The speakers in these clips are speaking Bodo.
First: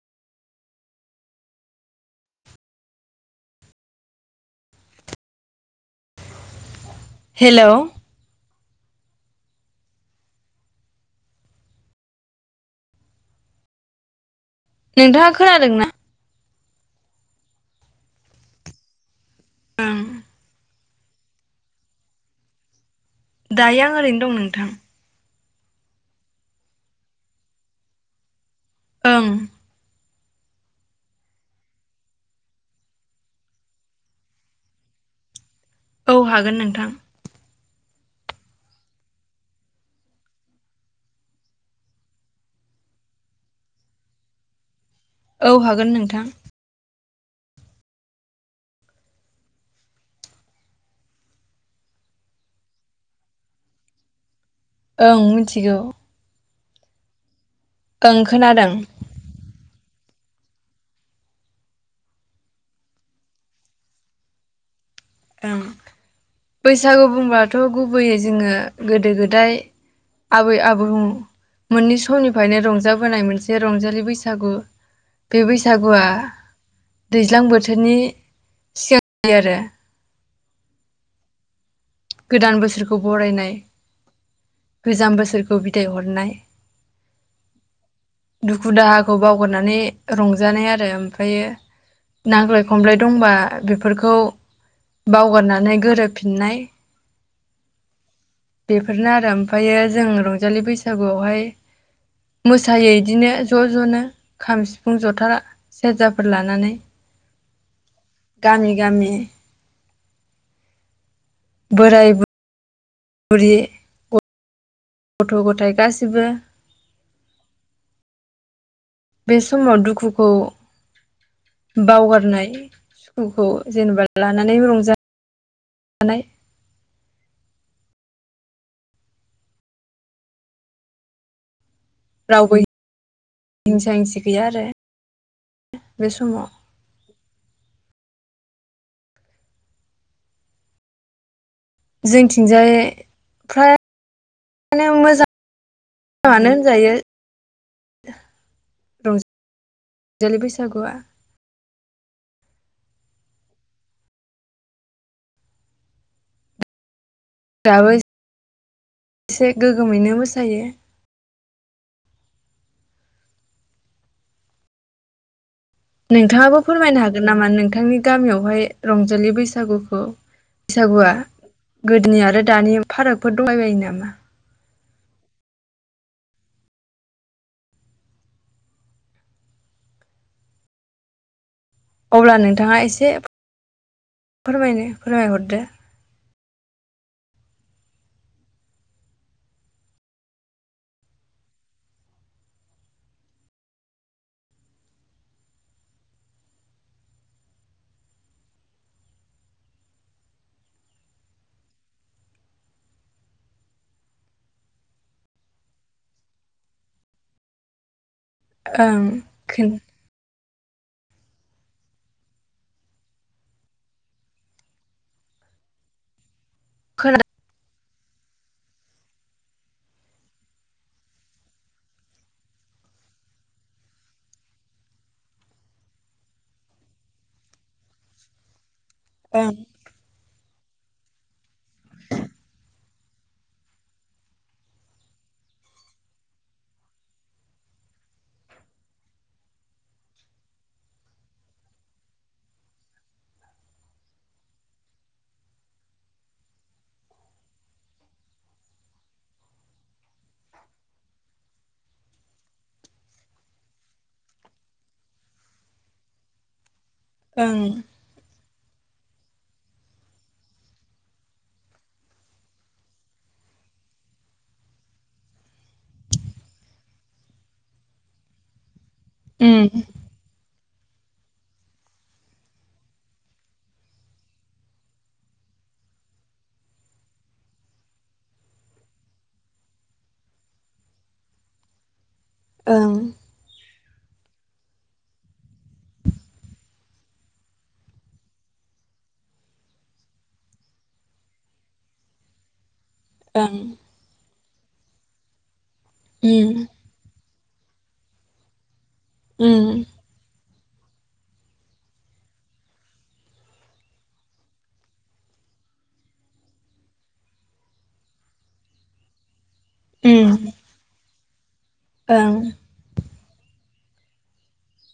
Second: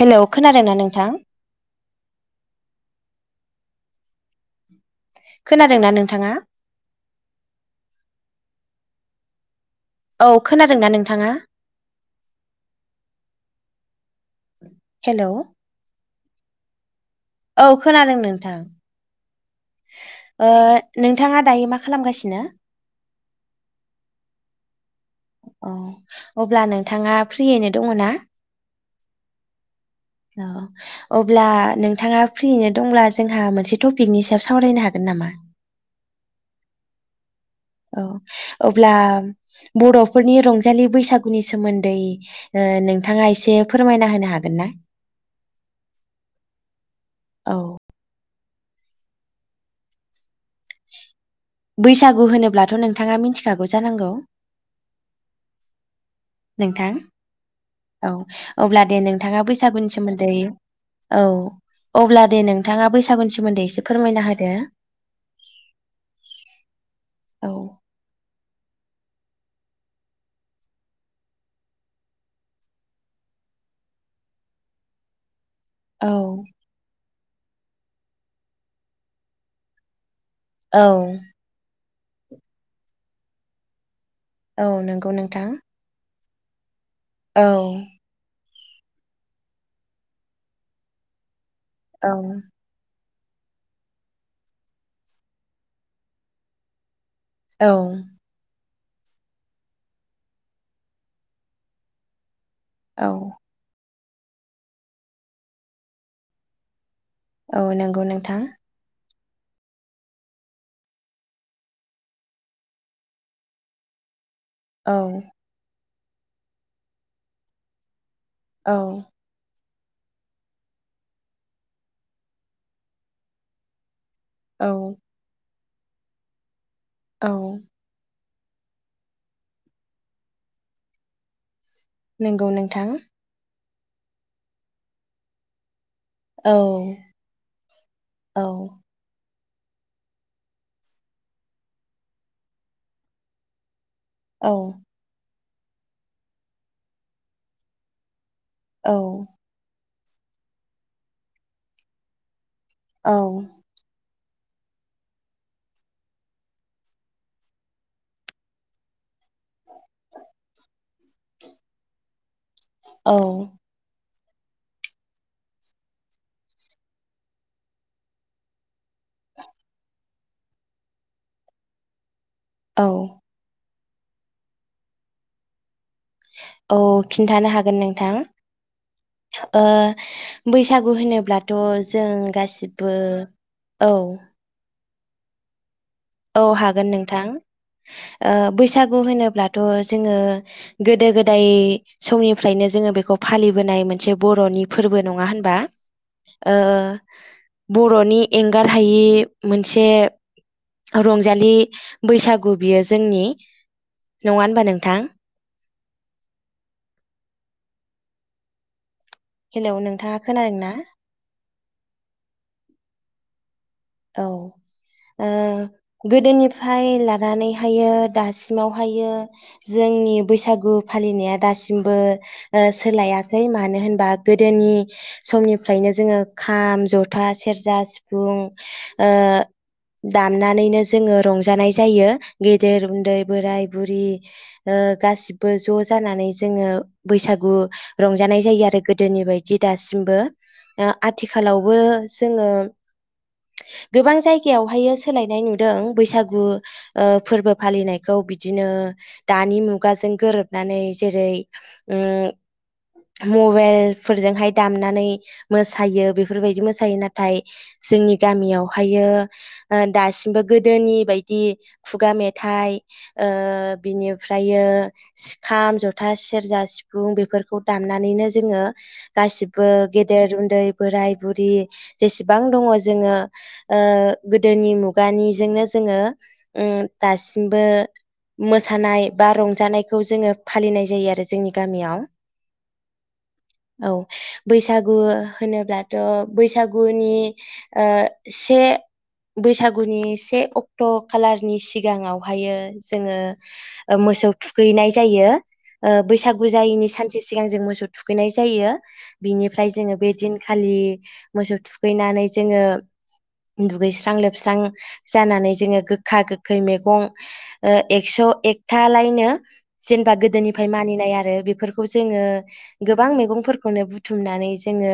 हेल खोनादोंना नोंथां? खोनादोंना नोंथाङा? हेल। औ खोनादोंना नोंथाङा? हेलौ नोंथाङा खोनादोंना? औ खोनादों नोंथां। ओं ओ नोंथाङा दायो मा खालामगासिनो? दायो आं ओरैनो दं नोंथां। औ अब्ला नोंथाङा फ्रियैनो दङ ना? ओं। औ अब्ला नोंथाङा फ्रिनो दंब्ला जोंहा मोनसे टपिकनि सायाव सावरायनो हागोन नामा? औ हागोन नोंथां। औ अब्ला बर'फोरनि रंजालि बैसागुनि सोमोन्दै नोंथाङा एसे फोरमायना होनो हागोन ना? औ हागोन नोंथां। औ। बैसागु होनोब्लाथ नोंथाङा मिथिखागौ जानांगौ। ओं मिथिगौ। नोंथां। औ ओं खोनादों अब्ला दे नोंथाङा बैसागुनि सोमोन्दै औ अब्ला दे नोंथाङा बैसागुनि सोमोन्दै एसे फोरमायना होदो। ओ बैसागु औ बुंब्लाथ गुबैयै जोङो गोदो गोदाय आबै आबौ मोननै समनिफ्रायनो रंजाबोनाय मोनसे रंजालि बैसागु। बे बैसागुआ औ दैज्लां बोथोरनि सिगां जायो आरो। औ। गोदान बोसोरखौ बरायनाय औ नंगौ गोजाम नोंथां बोसोरखौ बिदाय हरनाय। औ। दुखु दाहाखौ बावगारनानै रंजानाय आरो ओमफायो औ नांलाय खमलाय दंबा बेफोरखौ बावगारनानै गोरोबफिननाय। औ। बेफोरनो आरो ओमफायो जों रंजालि बैसागुआवहाय मोसायो औ इदिनो ज' ज'नो। खाम सिफुं जथाा सेरजाफोर लानानै। औ नोंगौ नोंथा। गामि गामि बोराय बु बुरि ग औ गथ' गथाय गासै बो औ। समाव दुखुखौ बावगारनाय सुखुखौ जेनेबा लानानै औ रंजा हानाय औ। नोंगौ नोंथां। हिंसा-हिंसि गैया आरो। बे समाव औ। औ। जोंनिथिंजाय फ्रा औ। मानो होनजायो। औ। देलि बैसागुआ। औ। दाबो एसे गोग्गोमैनो मोसायो। औ। नोंथाङाबो फोरमायनो हागोन नामा नोंथांनि गामियावहाय रंजालि बैसागुखौ बैसागुआ गोदोनि आरो दानि औ फारागफोर दंबाय बायो नामा? औ खिन्थानो हागोन नोंथां ओ बैसागु होनोब्ला थ' जों अब्ला नोंथाङा गासिबो एसे औ। फोरमायनो फोरमायहरदो। औ हागोन नोंथां ओ बैसागु होनोब्लाथ' जोङो गोदो-गोदाय समनिफ्रायनो जोङो बेखौ फालिबोनाय मोनसे बर'नि फोरबो नङा होनबा ओ बर'नि एंगार हायि मोनसे रंजालि बैसागु बियो जोंनि नङा होनबा नोंथां? ओं। हेलौ नोंथाङा खोनादों ना? हो। औ ओ गोदोनिफ फाय खोनादों लानानैहायो दासिमावहायो जोंनि बैसागु फालिनाया दासिमबो ओ सोलायाखै मानो होनबा गोदोनि समनिफ्रायनो जोङो खाम, जथा, सेरजा, सिफुं ओ ओं। दामनानैनो जोङो रंजानाय जायो गेदेर उन्दै बोराइ बुरि ओ गासिबो ज' जानानै जोङो बैसागु रंजानाय जायो आरो गोदोनि बायदि दासिमबो ओ आथिखालावबो जोङो गोबां जायगायावहायो सोलायनाय नुदों बैसागु ओ फोरबो फालिनायखौ बिदिनो दानि मुगाजों गोरोबनानै जेरै ओ मबाइल फोरजोंहाय दामनानै मोसायो बेफोरबायदि मो जायो नाथाय ओं जोंनि मियावहायो ओ दासिमबो गोदोनि बायदि खुगा मेथाइ ओ बिनिफ्रायो‌ खाम, जथा, सेरजा, सिफुं बेफोरखौ दामनानैनो जोङो गासिबो उम गेदेर उन्दै बोराय बुरि जेसेबां दङ। जोङो ओ गोदोनि मुगानिजोंनो जोङो उ दासिमबो मोसानाय बा रंजानायखौ जोङो फालिनाय जायो आरो जोंनि गामियाव। ओं। औ बैसागु होनोब्लाथ' बैसागुनि ओ से बैसागुनि से अक्ट' खालारनि सिगाङावहायो। जोङो ओं ओ मोसौ थुखैनाय जायो। ओ बैसागु उम जायैनि सानसे स सिगां जों मोसौ थुखैनाय जायो उम बिनिफ्राय जोङो बे दिन खालि मोसौ थुखैनानै जोङो दुगैस्रां लोबस्रां जानानै जोङो गोखा गोखै मैगं एक्स' एकथालायनो जेनेबा उम गोदोनिफ्राय मानिनाय आरो बेफोर जोङो ओं गोबां मे मैगफोरखौनो बुथुमनानै जोङो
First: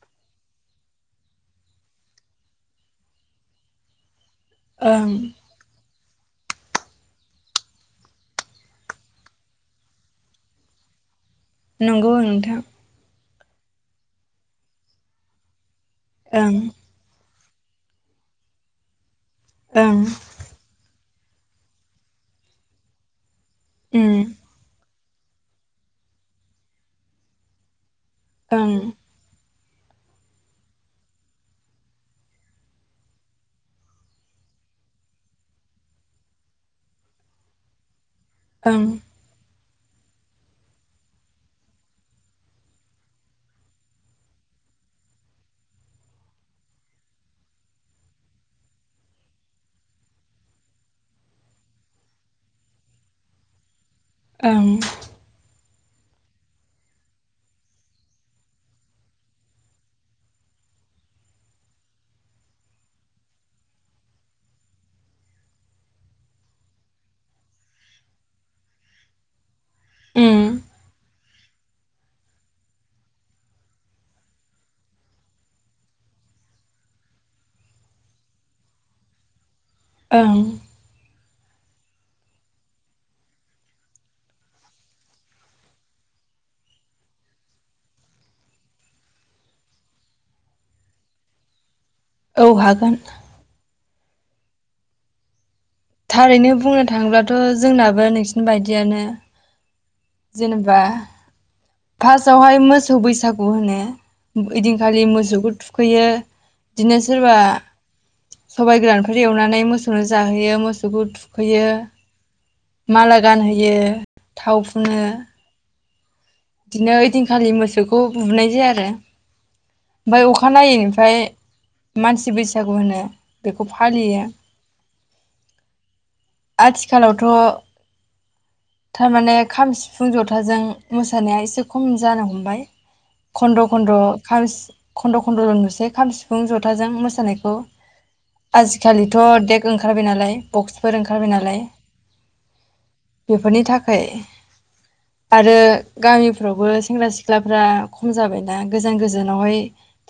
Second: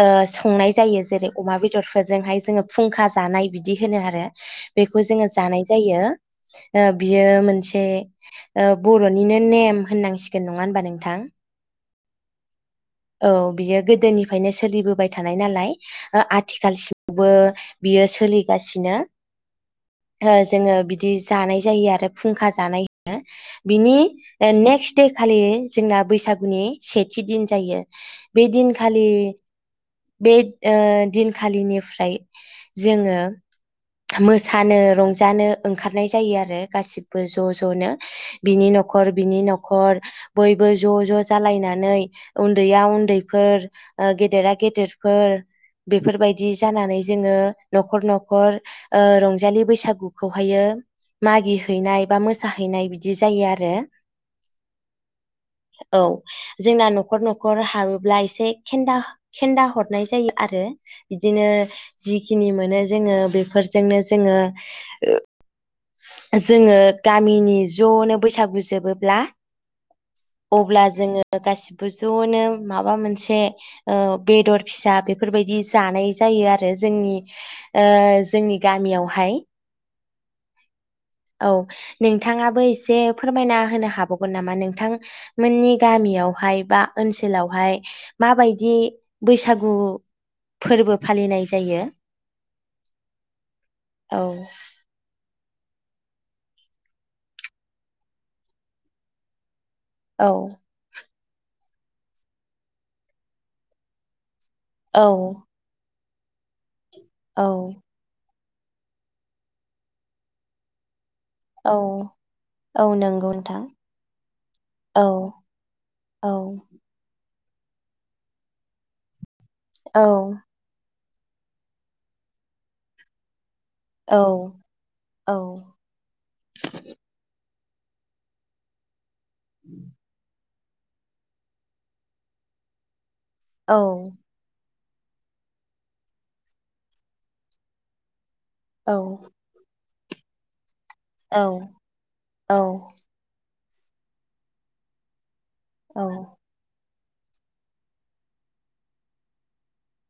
ओ संनाय जायो जेरै अमा बेदरफोरजोंहाय जोङो फुंखा जानाय बिदि होनो आरो बेखौ ओं जोङो जानाय जायो ओ बियो मोनसे ओ बर'निनो नेम होननांसिगोन नङा होनबा नोंथां? नंगौ ओं नोंथां औ बियो गोदोनिफायनो सोलिबोबाय थानाय नालाय ओ ओं आथिखालसिमबो बियो सोलिगासिनो ओं ओ जोङो बि दि जानाय जायो आरो फुंखा जानाय बिनि उम ओ नेक्स्ट देखालि जोंना बैसागुनि सेथि दिन जायो ओं बेदिन खालि बे ओ दिनखालिनिफ्राय जोङो मो सानो रंजानो ओंखारनाय जायो आरो गासिबो ज' ज'नो बिनि ओं न'खर बिनि न'ख खर बयबो ज' ज' जालनानै उनदैया उनदैफोर ओ गेदेरा गेदेरफोर बेफोरबायदि जानानै जोङो न'खर न'खर ओ रं जालि बैसागुखौहायो मागि हैैनाय बा मोसाहैनाय बिदि जायो आरो ओं औ जोंना न'खर न'खर हाबोब्ला एसे खेन्दा खेन्दा हरनाय जायो आरो बिदिनो जिखिनि मोनो जोङो बेफोरजोंनो जोङो जोङो गामिनि ज'नो बैसागु जोबोब्ला उम अब्ला जोङो गासिबो ज'नो माबा मोनसे बेदर फिसा बेफोरबायदि जानाय जायो आरो जोंनि आ जोंनि गामियावहाय ओं औ नोंथाङाबो एसे फोरमायना होनो हाबावगोन नामा नोंथांमोननि गामियावहाय बा ओनसोलावहाय माबायदि बैसागु फोर्बो फालिनाय जायो औ हागोन औ थारैनो बुंनो थाङोब्लाथ' जोंनाबो नोंसिनि बायदियानो औ जेनेबा फासावहाय मोसौ बैसागु होनो ओइदिनखालि औ मोसौखौ थुखैयो बिदिनो सोरबा औ सबाय गोरानफोर एवनानै मोसौनो जाहोयो मोसौखौ थु खैयो औ औ माला नंगौ नोंथां गानहोयो थाव औ औ खालि मोसौखौ बुनाय जाया आरो बाय औ अखानायै फ्राय मानसि बैसागु होनो। बेखौ औ फालियो औ आथिखालावथ' थारमाने खाम, सिफुं, जथाजों मोस सानाया एसे खम जानो हमबाय। खन्द औ खन्द खाम सि खन्द' खन्द' जों नुसै खाम सिफुं जथाजों मोसानायखौ। औ आजिखालिथ' देग ओं खारबाय नालाय बक्स फोर ओंखारबाय औ नालाय औ बेफोरनि थाख खाय आरो औ गामिफ्रावबो सेंग्रा सिख्लाफ्रा खम जाबायना गोजान गोजानावहाय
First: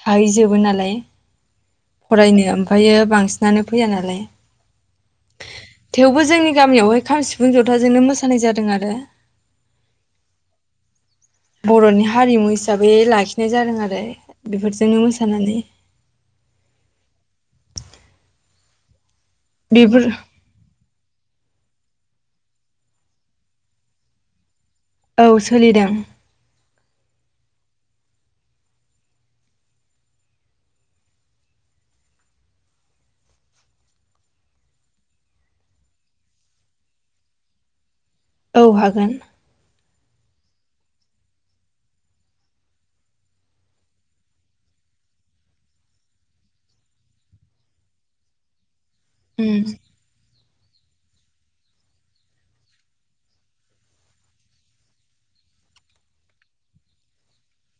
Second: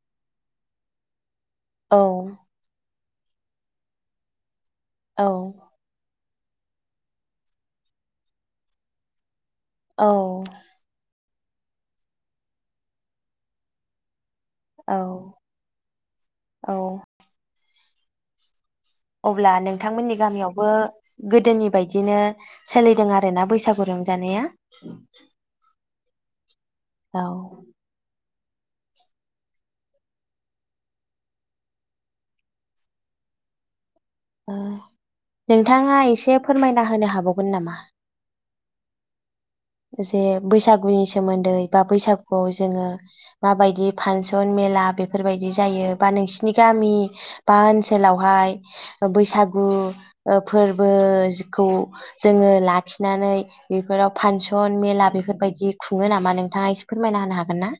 थाहैजोबो नालाय। औ फरायनो ओमफ्रायो बांसिनानो फैया नालाय। औ थेवबो जोंनि गामियावहाय खाम सिफुं जथाजोंनो मोसानाय जादों आरो औ बर'नि हारिमु हिसाबै लाखिनाय जादों आरो बेफोरजोंनो मोसानानै। औ अब्ला बेफोर नोंथांमोननि गामियावबो गोदोनि बायदिनो सोलिदों आरोना बैसागु रंजानाया। औ सोलिदों औ अ नोंथाङा एसे फोरमायना होनो हाबावगोन नामा? औ हागोन। जे बैसागुनि सोमोन्दै बा बैसागुआव जोङो माबायदि फांसन मेला बेफोरबायदि जायो बा नोंसिनि गामि बा ओनसोलावहाय उम बैसागु ओ फोरबोखौ जोंङो लाखिनानै बेफोराव फानस [unintelligible] मेला बेफोरबायदि खुङो नामा नोंथाङा एसे फोरमायना होनो हागोन ना?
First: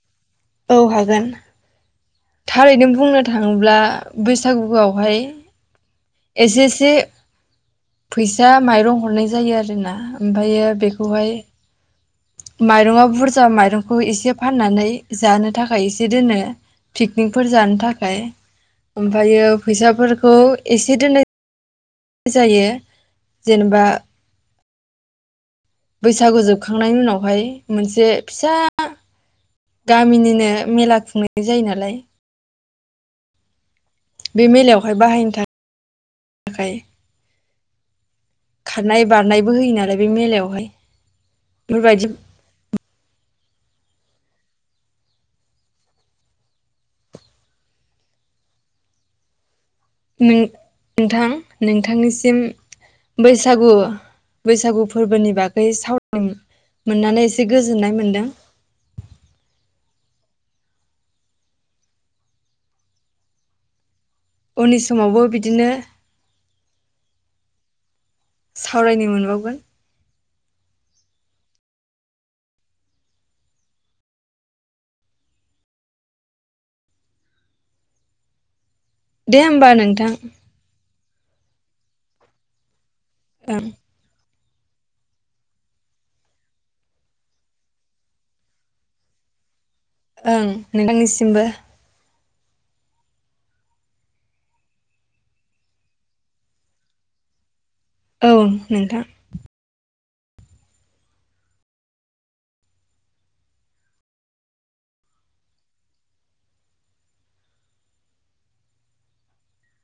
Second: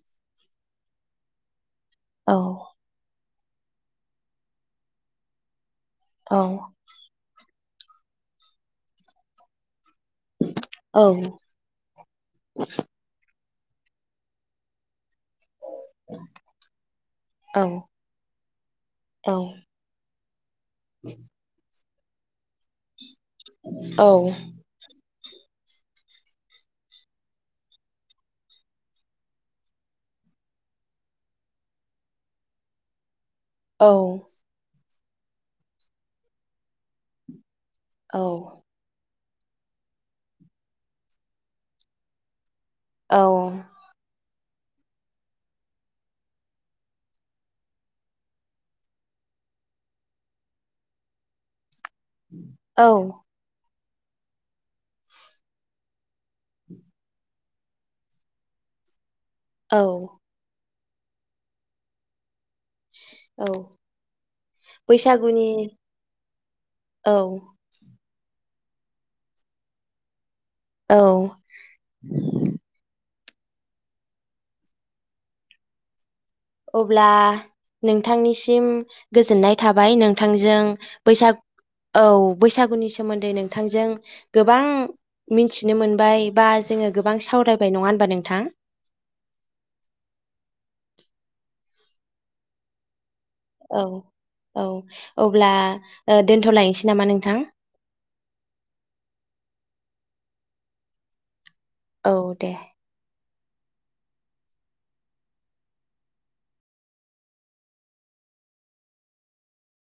औ हागोन। औ थारैनो बुंनो थां ङोब्ला बैसागुआवहाय औ एसेसे फैसा माइरं हरनाय जायो आरोना। ओमफ्रायो औ बेखौहाय माइरंआ बुर जा माइरंखौ एसे फाननानै जानो थाखाय एसे दोनो पिकनिकफोर औ जानो थाखाय औ ओमफ्रायो फैसाफोर खौ एसे दोननाय जायो जेनेबा औ। [inaudible] बैसागु जोबखांनायनि उनावहाय मोनसे फिसा गामिनिनो मेला खुंनाय जायो नालाय। औ। [unintelligible] बाहायनो थाखाय औ। खारनाय बारनायबो होयो नालाय बे मेलायावहाय बेफोरबायदि औ। नों थां। नोंथांनिसिम बैसागु बैसागु फोरबोनि बागै सावरायनो मोननानै एसे गोजोननाय मोनदों। औ। औ। उननि समावबो बैसागुनि बिदिनो औ। सावरायनो मोनबावगोन। औ। अब्ला नोंथांनिसिम दे गोजोननाय होमबा थाबाय नोंथां नोंथांजों बैसागु औ बैसागुनि सोमोन्दै ओं नोंथांजों गोबां मिथिनो मोनबाय बा जोङो गोबां सावरायबाय नङा होनबा नोंथां? ओं नोंथांनिसिमबो। औ औ अब्ला दोनथ'लायनोसै नामा नोंथां? औ नोंथां। औ दे।